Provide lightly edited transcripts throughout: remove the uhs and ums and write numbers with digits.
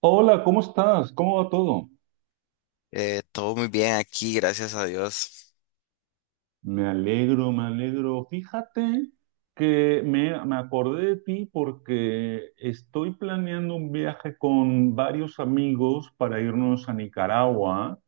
Hola, ¿cómo estás? ¿Cómo va todo? Todo muy bien aquí, gracias a Dios. Me alegro, me alegro. Fíjate que me acordé de ti porque estoy planeando un viaje con varios amigos para irnos a Nicaragua,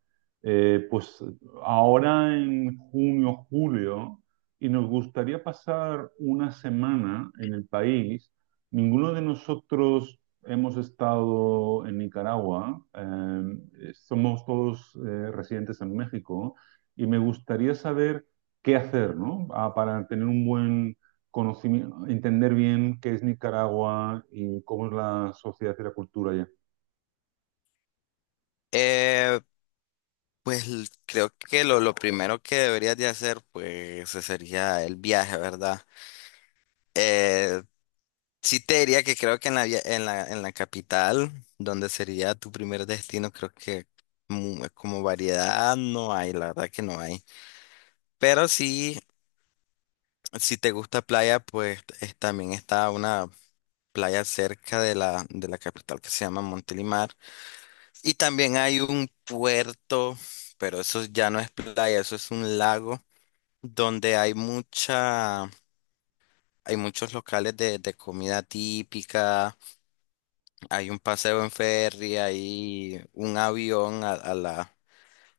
pues ahora en junio, julio, y nos gustaría pasar una semana en el país. Ninguno de nosotros hemos estado en Nicaragua, somos todos residentes en México, y me gustaría saber qué hacer, ¿no? Ah, para tener un buen conocimiento, entender bien qué es Nicaragua y cómo es la sociedad y la cultura allá. Eh, pues creo que lo primero que deberías de hacer, pues, ese sería el viaje, ¿verdad? Eh, sí te diría que creo que en en la capital, donde sería tu primer destino, creo que como variedad no hay, la verdad que no hay. Pero sí, si te gusta playa, pues también está una playa cerca de la capital que se llama Montelimar. Y también hay un puerto, pero eso ya no es playa, eso es un lago donde hay mucha, hay muchos locales de comida típica, hay un paseo en ferry, hay un avión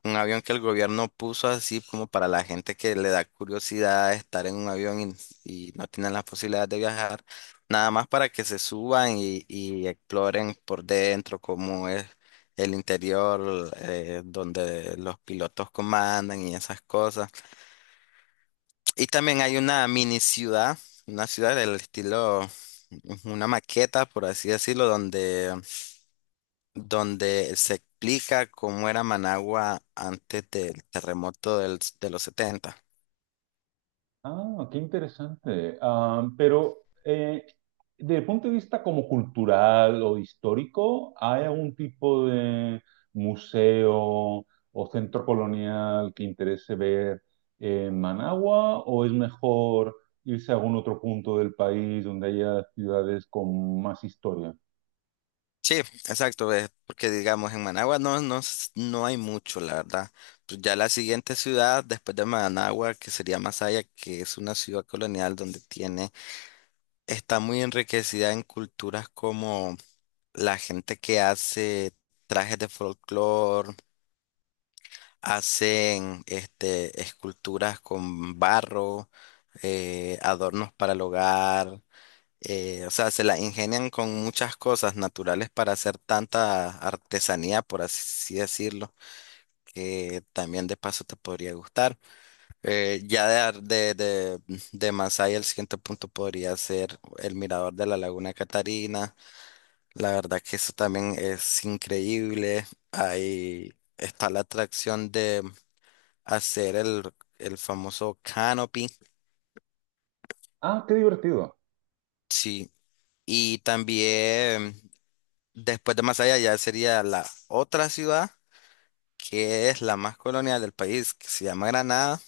un avión que el gobierno puso así como para la gente que le da curiosidad estar en un avión y no tienen la posibilidad de viajar, nada más para que se suban y exploren por dentro cómo es el interior, donde los pilotos comandan y esas cosas. Y también hay una mini ciudad, una ciudad del estilo, una maqueta, por así decirlo, donde se explica cómo era Managua antes del terremoto de los 70. Ah, qué interesante. Ah, pero eh, desde el punto de vista como cultural o histórico, ¿hay algún tipo de museo o centro colonial que interese ver en Managua? ¿O es mejor irse a algún otro punto del país donde haya ciudades con más historia? Sí, exacto, porque digamos en Managua no, no, no hay mucho, la verdad. Pues ya la siguiente ciudad después de Managua, que sería Masaya, que es una ciudad colonial donde tiene, está muy enriquecida en culturas como la gente que hace trajes de folclore. Hacen esculturas con barro, adornos para el hogar, o sea, se la ingenian con muchas cosas naturales para hacer tanta artesanía, por así decirlo, que también de paso te podría gustar. Ya de, ar- de Masaya, el siguiente punto podría ser el mirador de la Laguna Catarina. La verdad que eso también es increíble. Ahí está la atracción de hacer el famoso canopy. Ah, qué divertido. Sí. Y también después de Masaya ya sería la otra ciudad que es la más colonial del país, que se llama Granada,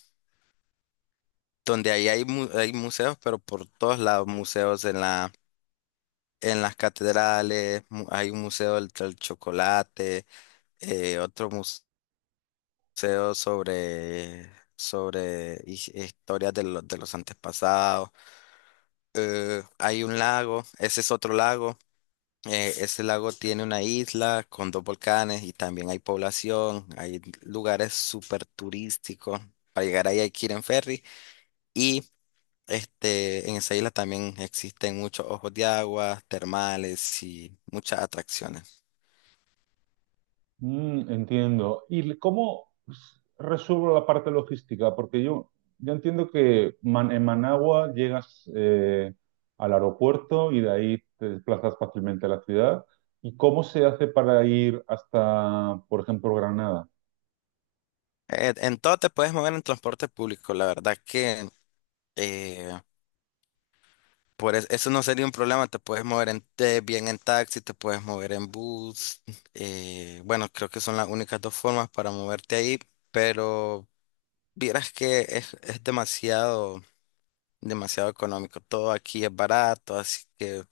donde ahí hay museos, pero por todos lados, museos en en las catedrales, hay un museo del chocolate, otro museo sobre historias los de los antepasados, hay un lago, ese es otro lago. Ese lago tiene una isla con dos volcanes y también hay población, hay lugares súper turísticos. Para llegar ahí hay que ir en ferry y en esa isla también existen muchos ojos de agua, termales y muchas atracciones. Mm, entiendo. ¿Y cómo resuelvo la parte logística? Porque yo entiendo que en Managua llegas al aeropuerto y de ahí te desplazas fácilmente a la ciudad. ¿Y cómo se hace para ir hasta, por ejemplo, Granada? En todo te puedes mover en transporte público, la verdad que eh, por eso no sería un problema, te puedes mover bien en taxi, te puedes mover en bus. Bueno, creo que son las únicas dos formas para moverte ahí. Pero vieras que es demasiado, demasiado económico. Todo aquí es barato, así que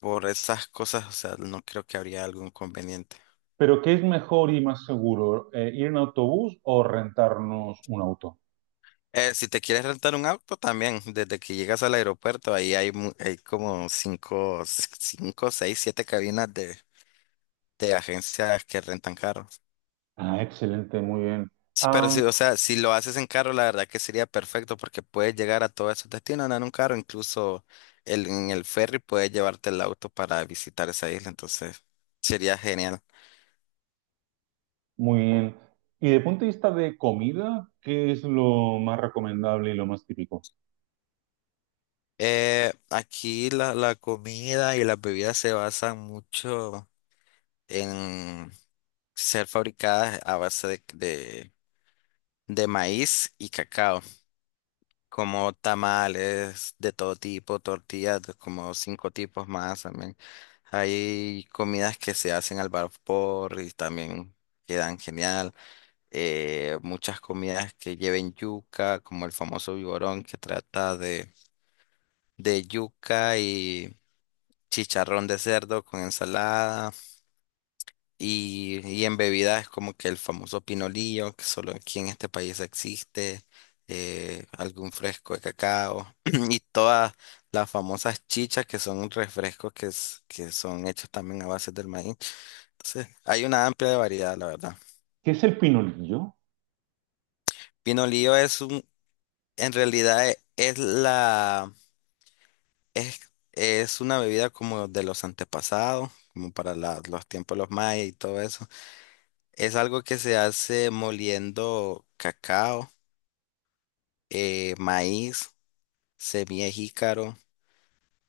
por esas cosas, o sea, no creo que habría algún inconveniente. ¿Pero qué es mejor y más seguro, ir en autobús o rentarnos un auto? Si te quieres rentar un auto también, desde que llegas al aeropuerto, ahí hay como seis, siete cabinas de agencias que rentan carros. Ah, excelente, muy bien. Sí, pero Ah, sí, o sea, si lo haces en carro, la verdad que sería perfecto porque puedes llegar a todos esos destinos andando en un carro, incluso en el ferry puedes llevarte el auto para visitar esa isla, entonces sería genial. muy bien. Y de punto de vista de comida, ¿qué es lo más recomendable y lo más típico? Aquí la comida y las bebidas se basan mucho en ser fabricadas a base de maíz y cacao. Como tamales de todo tipo, tortillas, de como cinco tipos más también. Hay comidas que se hacen al vapor y también quedan genial. Muchas comidas que lleven yuca, como el famoso vigorón que trata de yuca y chicharrón de cerdo con ensalada. Y en bebidas es como que el famoso pinolillo, que solo aquí en este país existe, algún fresco de cacao y todas las famosas chichas que son refrescos que son hechos también a base del maíz. Entonces, hay una amplia variedad, la verdad. ¿Qué es el pinolillo? Pinolillo en realidad es, es una bebida como de los antepasados, como para los tiempos de los mayas y todo eso. Es algo que se hace moliendo cacao, maíz, semilla de jícaro,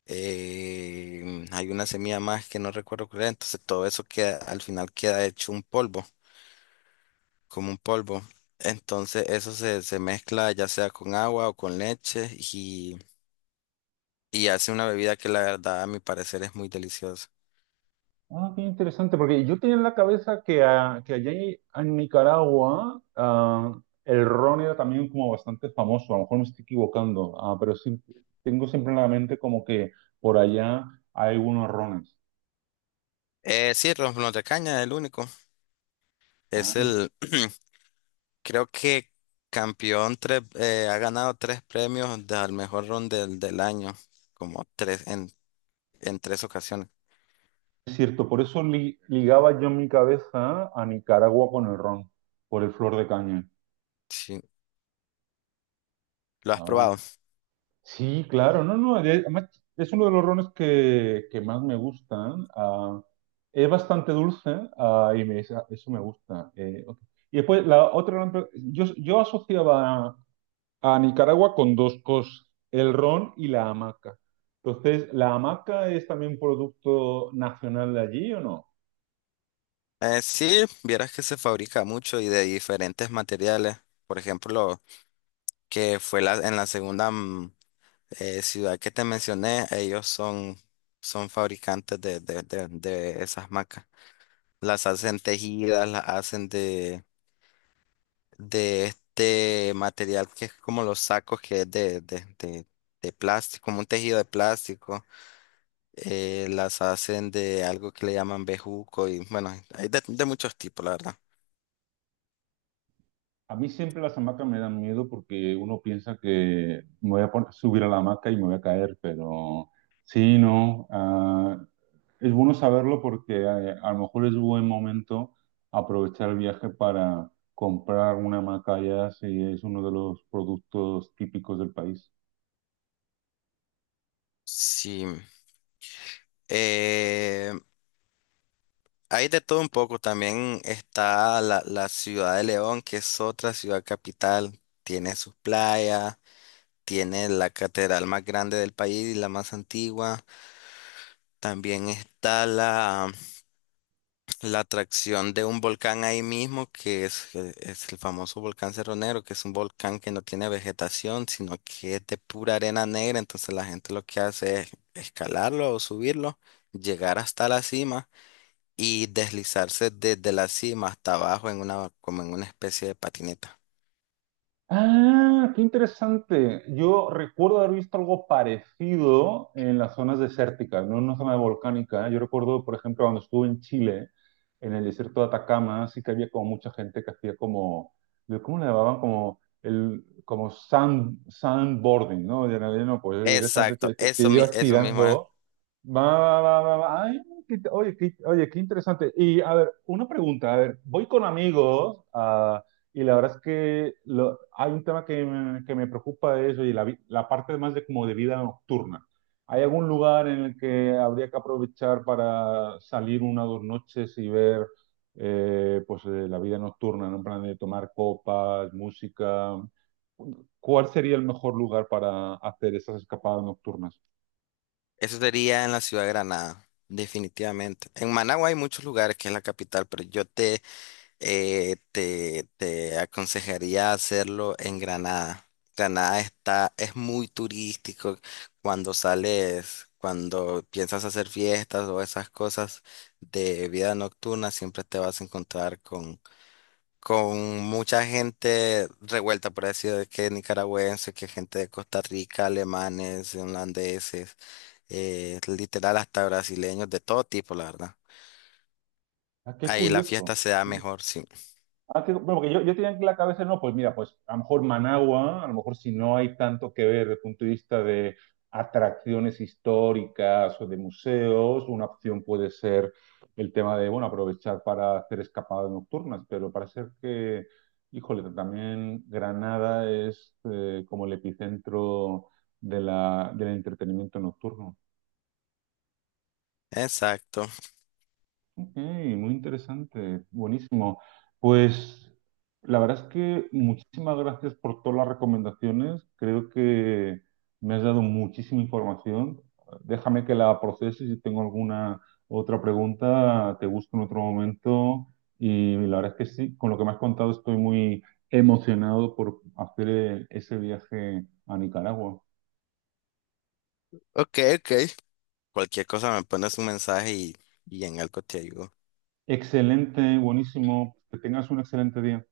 hay una semilla más que no recuerdo cuál era, entonces todo eso queda, al final queda hecho un polvo, como un polvo. Entonces eso se mezcla ya sea con agua o con leche y hace una bebida que la verdad a mi parecer es muy deliciosa. Ah, qué interesante, porque yo tenía en la cabeza que, ah, que allá en Nicaragua ah, el ron era también como bastante famoso, a lo mejor me estoy equivocando, ah, pero sí, tengo siempre en la mente como que por allá hay unos rones. Sí, ron de caña es el único. Es Ah, el, Creo que campeón tres, ha ganado tres premios de al mejor ron del año, como tres en tres ocasiones. es cierto, por eso ligaba yo en mi cabeza a Nicaragua con el ron, por el flor de caña. Sí, ¿lo has Ah, probado? sí, claro, no, no, además es uno de los rones que más me gustan. Ah, es bastante dulce, ah, y me- eso me gusta. Ok. Y después, la otra gran yo, yo asociaba a Nicaragua con dos cosas, el ron y la hamaca. Entonces, ¿la hamaca es también un producto nacional de allí o no? Sí, vieras que se fabrica mucho y de diferentes materiales. Por ejemplo, en la segunda ciudad que te mencioné, son fabricantes de esas macas. Las hacen tejidas, las hacen de este material que es como los sacos, que es de plástico, como un tejido de plástico. Las hacen de algo que le llaman bejuco y bueno, hay de muchos tipos, la verdad. A mí siempre las hamacas me dan miedo porque uno piensa que me voy a subir a la hamaca y me voy a caer, pero sí, no. ah, Es bueno saberlo porque a lo mejor es buen momento aprovechar el viaje para comprar una macaya si es uno de los productos típicos del país. Sí, eh, hay de todo un poco. También está la ciudad de León, que es otra ciudad capital. Tiene sus playas, tiene la catedral más grande del país y la más antigua. También está la atracción de un volcán ahí mismo, que es el famoso volcán Cerro Negro, que es un volcán que no tiene vegetación, sino que es de pura arena negra. Entonces la gente lo que hace es escalarlo o subirlo, llegar hasta la cima y deslizarse desde la cima hasta abajo como en una especie de patineta. Ah, qué interesante. Yo recuerdo haber visto algo parecido en las zonas desérticas, no en una zona volcánica. Yo recuerdo, por ejemplo, cuando estuve en Chile, en el desierto de Atacama, sí que había como mucha gente que hacía como, ¿cómo le llamaban? Como el, como sandboarding, ¿no? Y en realidad no, pues directamente Exacto, te, te eso, llevas eso mismo es. tirando. Va, va, va, va, va. Ay, qué- oye, qué, oye, qué interesante. Y a ver, una pregunta, a ver, voy con amigos. Y la verdad es que hay un tema que me preocupa de eso y la, la parte más de como de vida nocturna. ¿Hay algún lugar en el que habría que aprovechar para salir una o dos noches y ver pues, la vida nocturna, ¿no? En plan de tomar copas, música? ¿Cuál sería el mejor lugar para hacer esas escapadas nocturnas? Eso sería en la ciudad de Granada, definitivamente. En Managua hay muchos lugares que es la capital, pero yo te aconsejaría hacerlo en Granada. Granada es muy turístico cuando sales, cuando piensas hacer fiestas o esas cosas de vida nocturna, siempre te vas a encontrar con mucha gente revuelta, por así decirlo, que nicaragüenses, que gente de Costa Rica, alemanes, holandeses, literal hasta brasileños, de todo tipo, la verdad. Ah, qué Ahí la fiesta curioso. se da mejor, sí. Ah, que- bueno, porque yo tenía en la cabeza, no, pues mira, pues a lo mejor Managua, a lo mejor si no hay tanto que ver desde el punto de vista de atracciones históricas o de museos, una opción puede ser el tema de, bueno, aprovechar para hacer escapadas nocturnas, pero parece que, híjole, también Granada es como el epicentro de la, del entretenimiento nocturno. Exacto. Ok, muy interesante, buenísimo. Pues la verdad es que muchísimas gracias por todas las recomendaciones. Creo que me has dado muchísima información. Déjame que la procese y si tengo alguna otra pregunta, te busco en otro momento. Y la verdad es que sí, con lo que me has contado estoy muy emocionado por hacer ese viaje a Nicaragua. Ok, ok. Cualquier cosa me pones un mensaje y en algo te ayudo. Excelente, buenísimo. Que tengas un excelente día.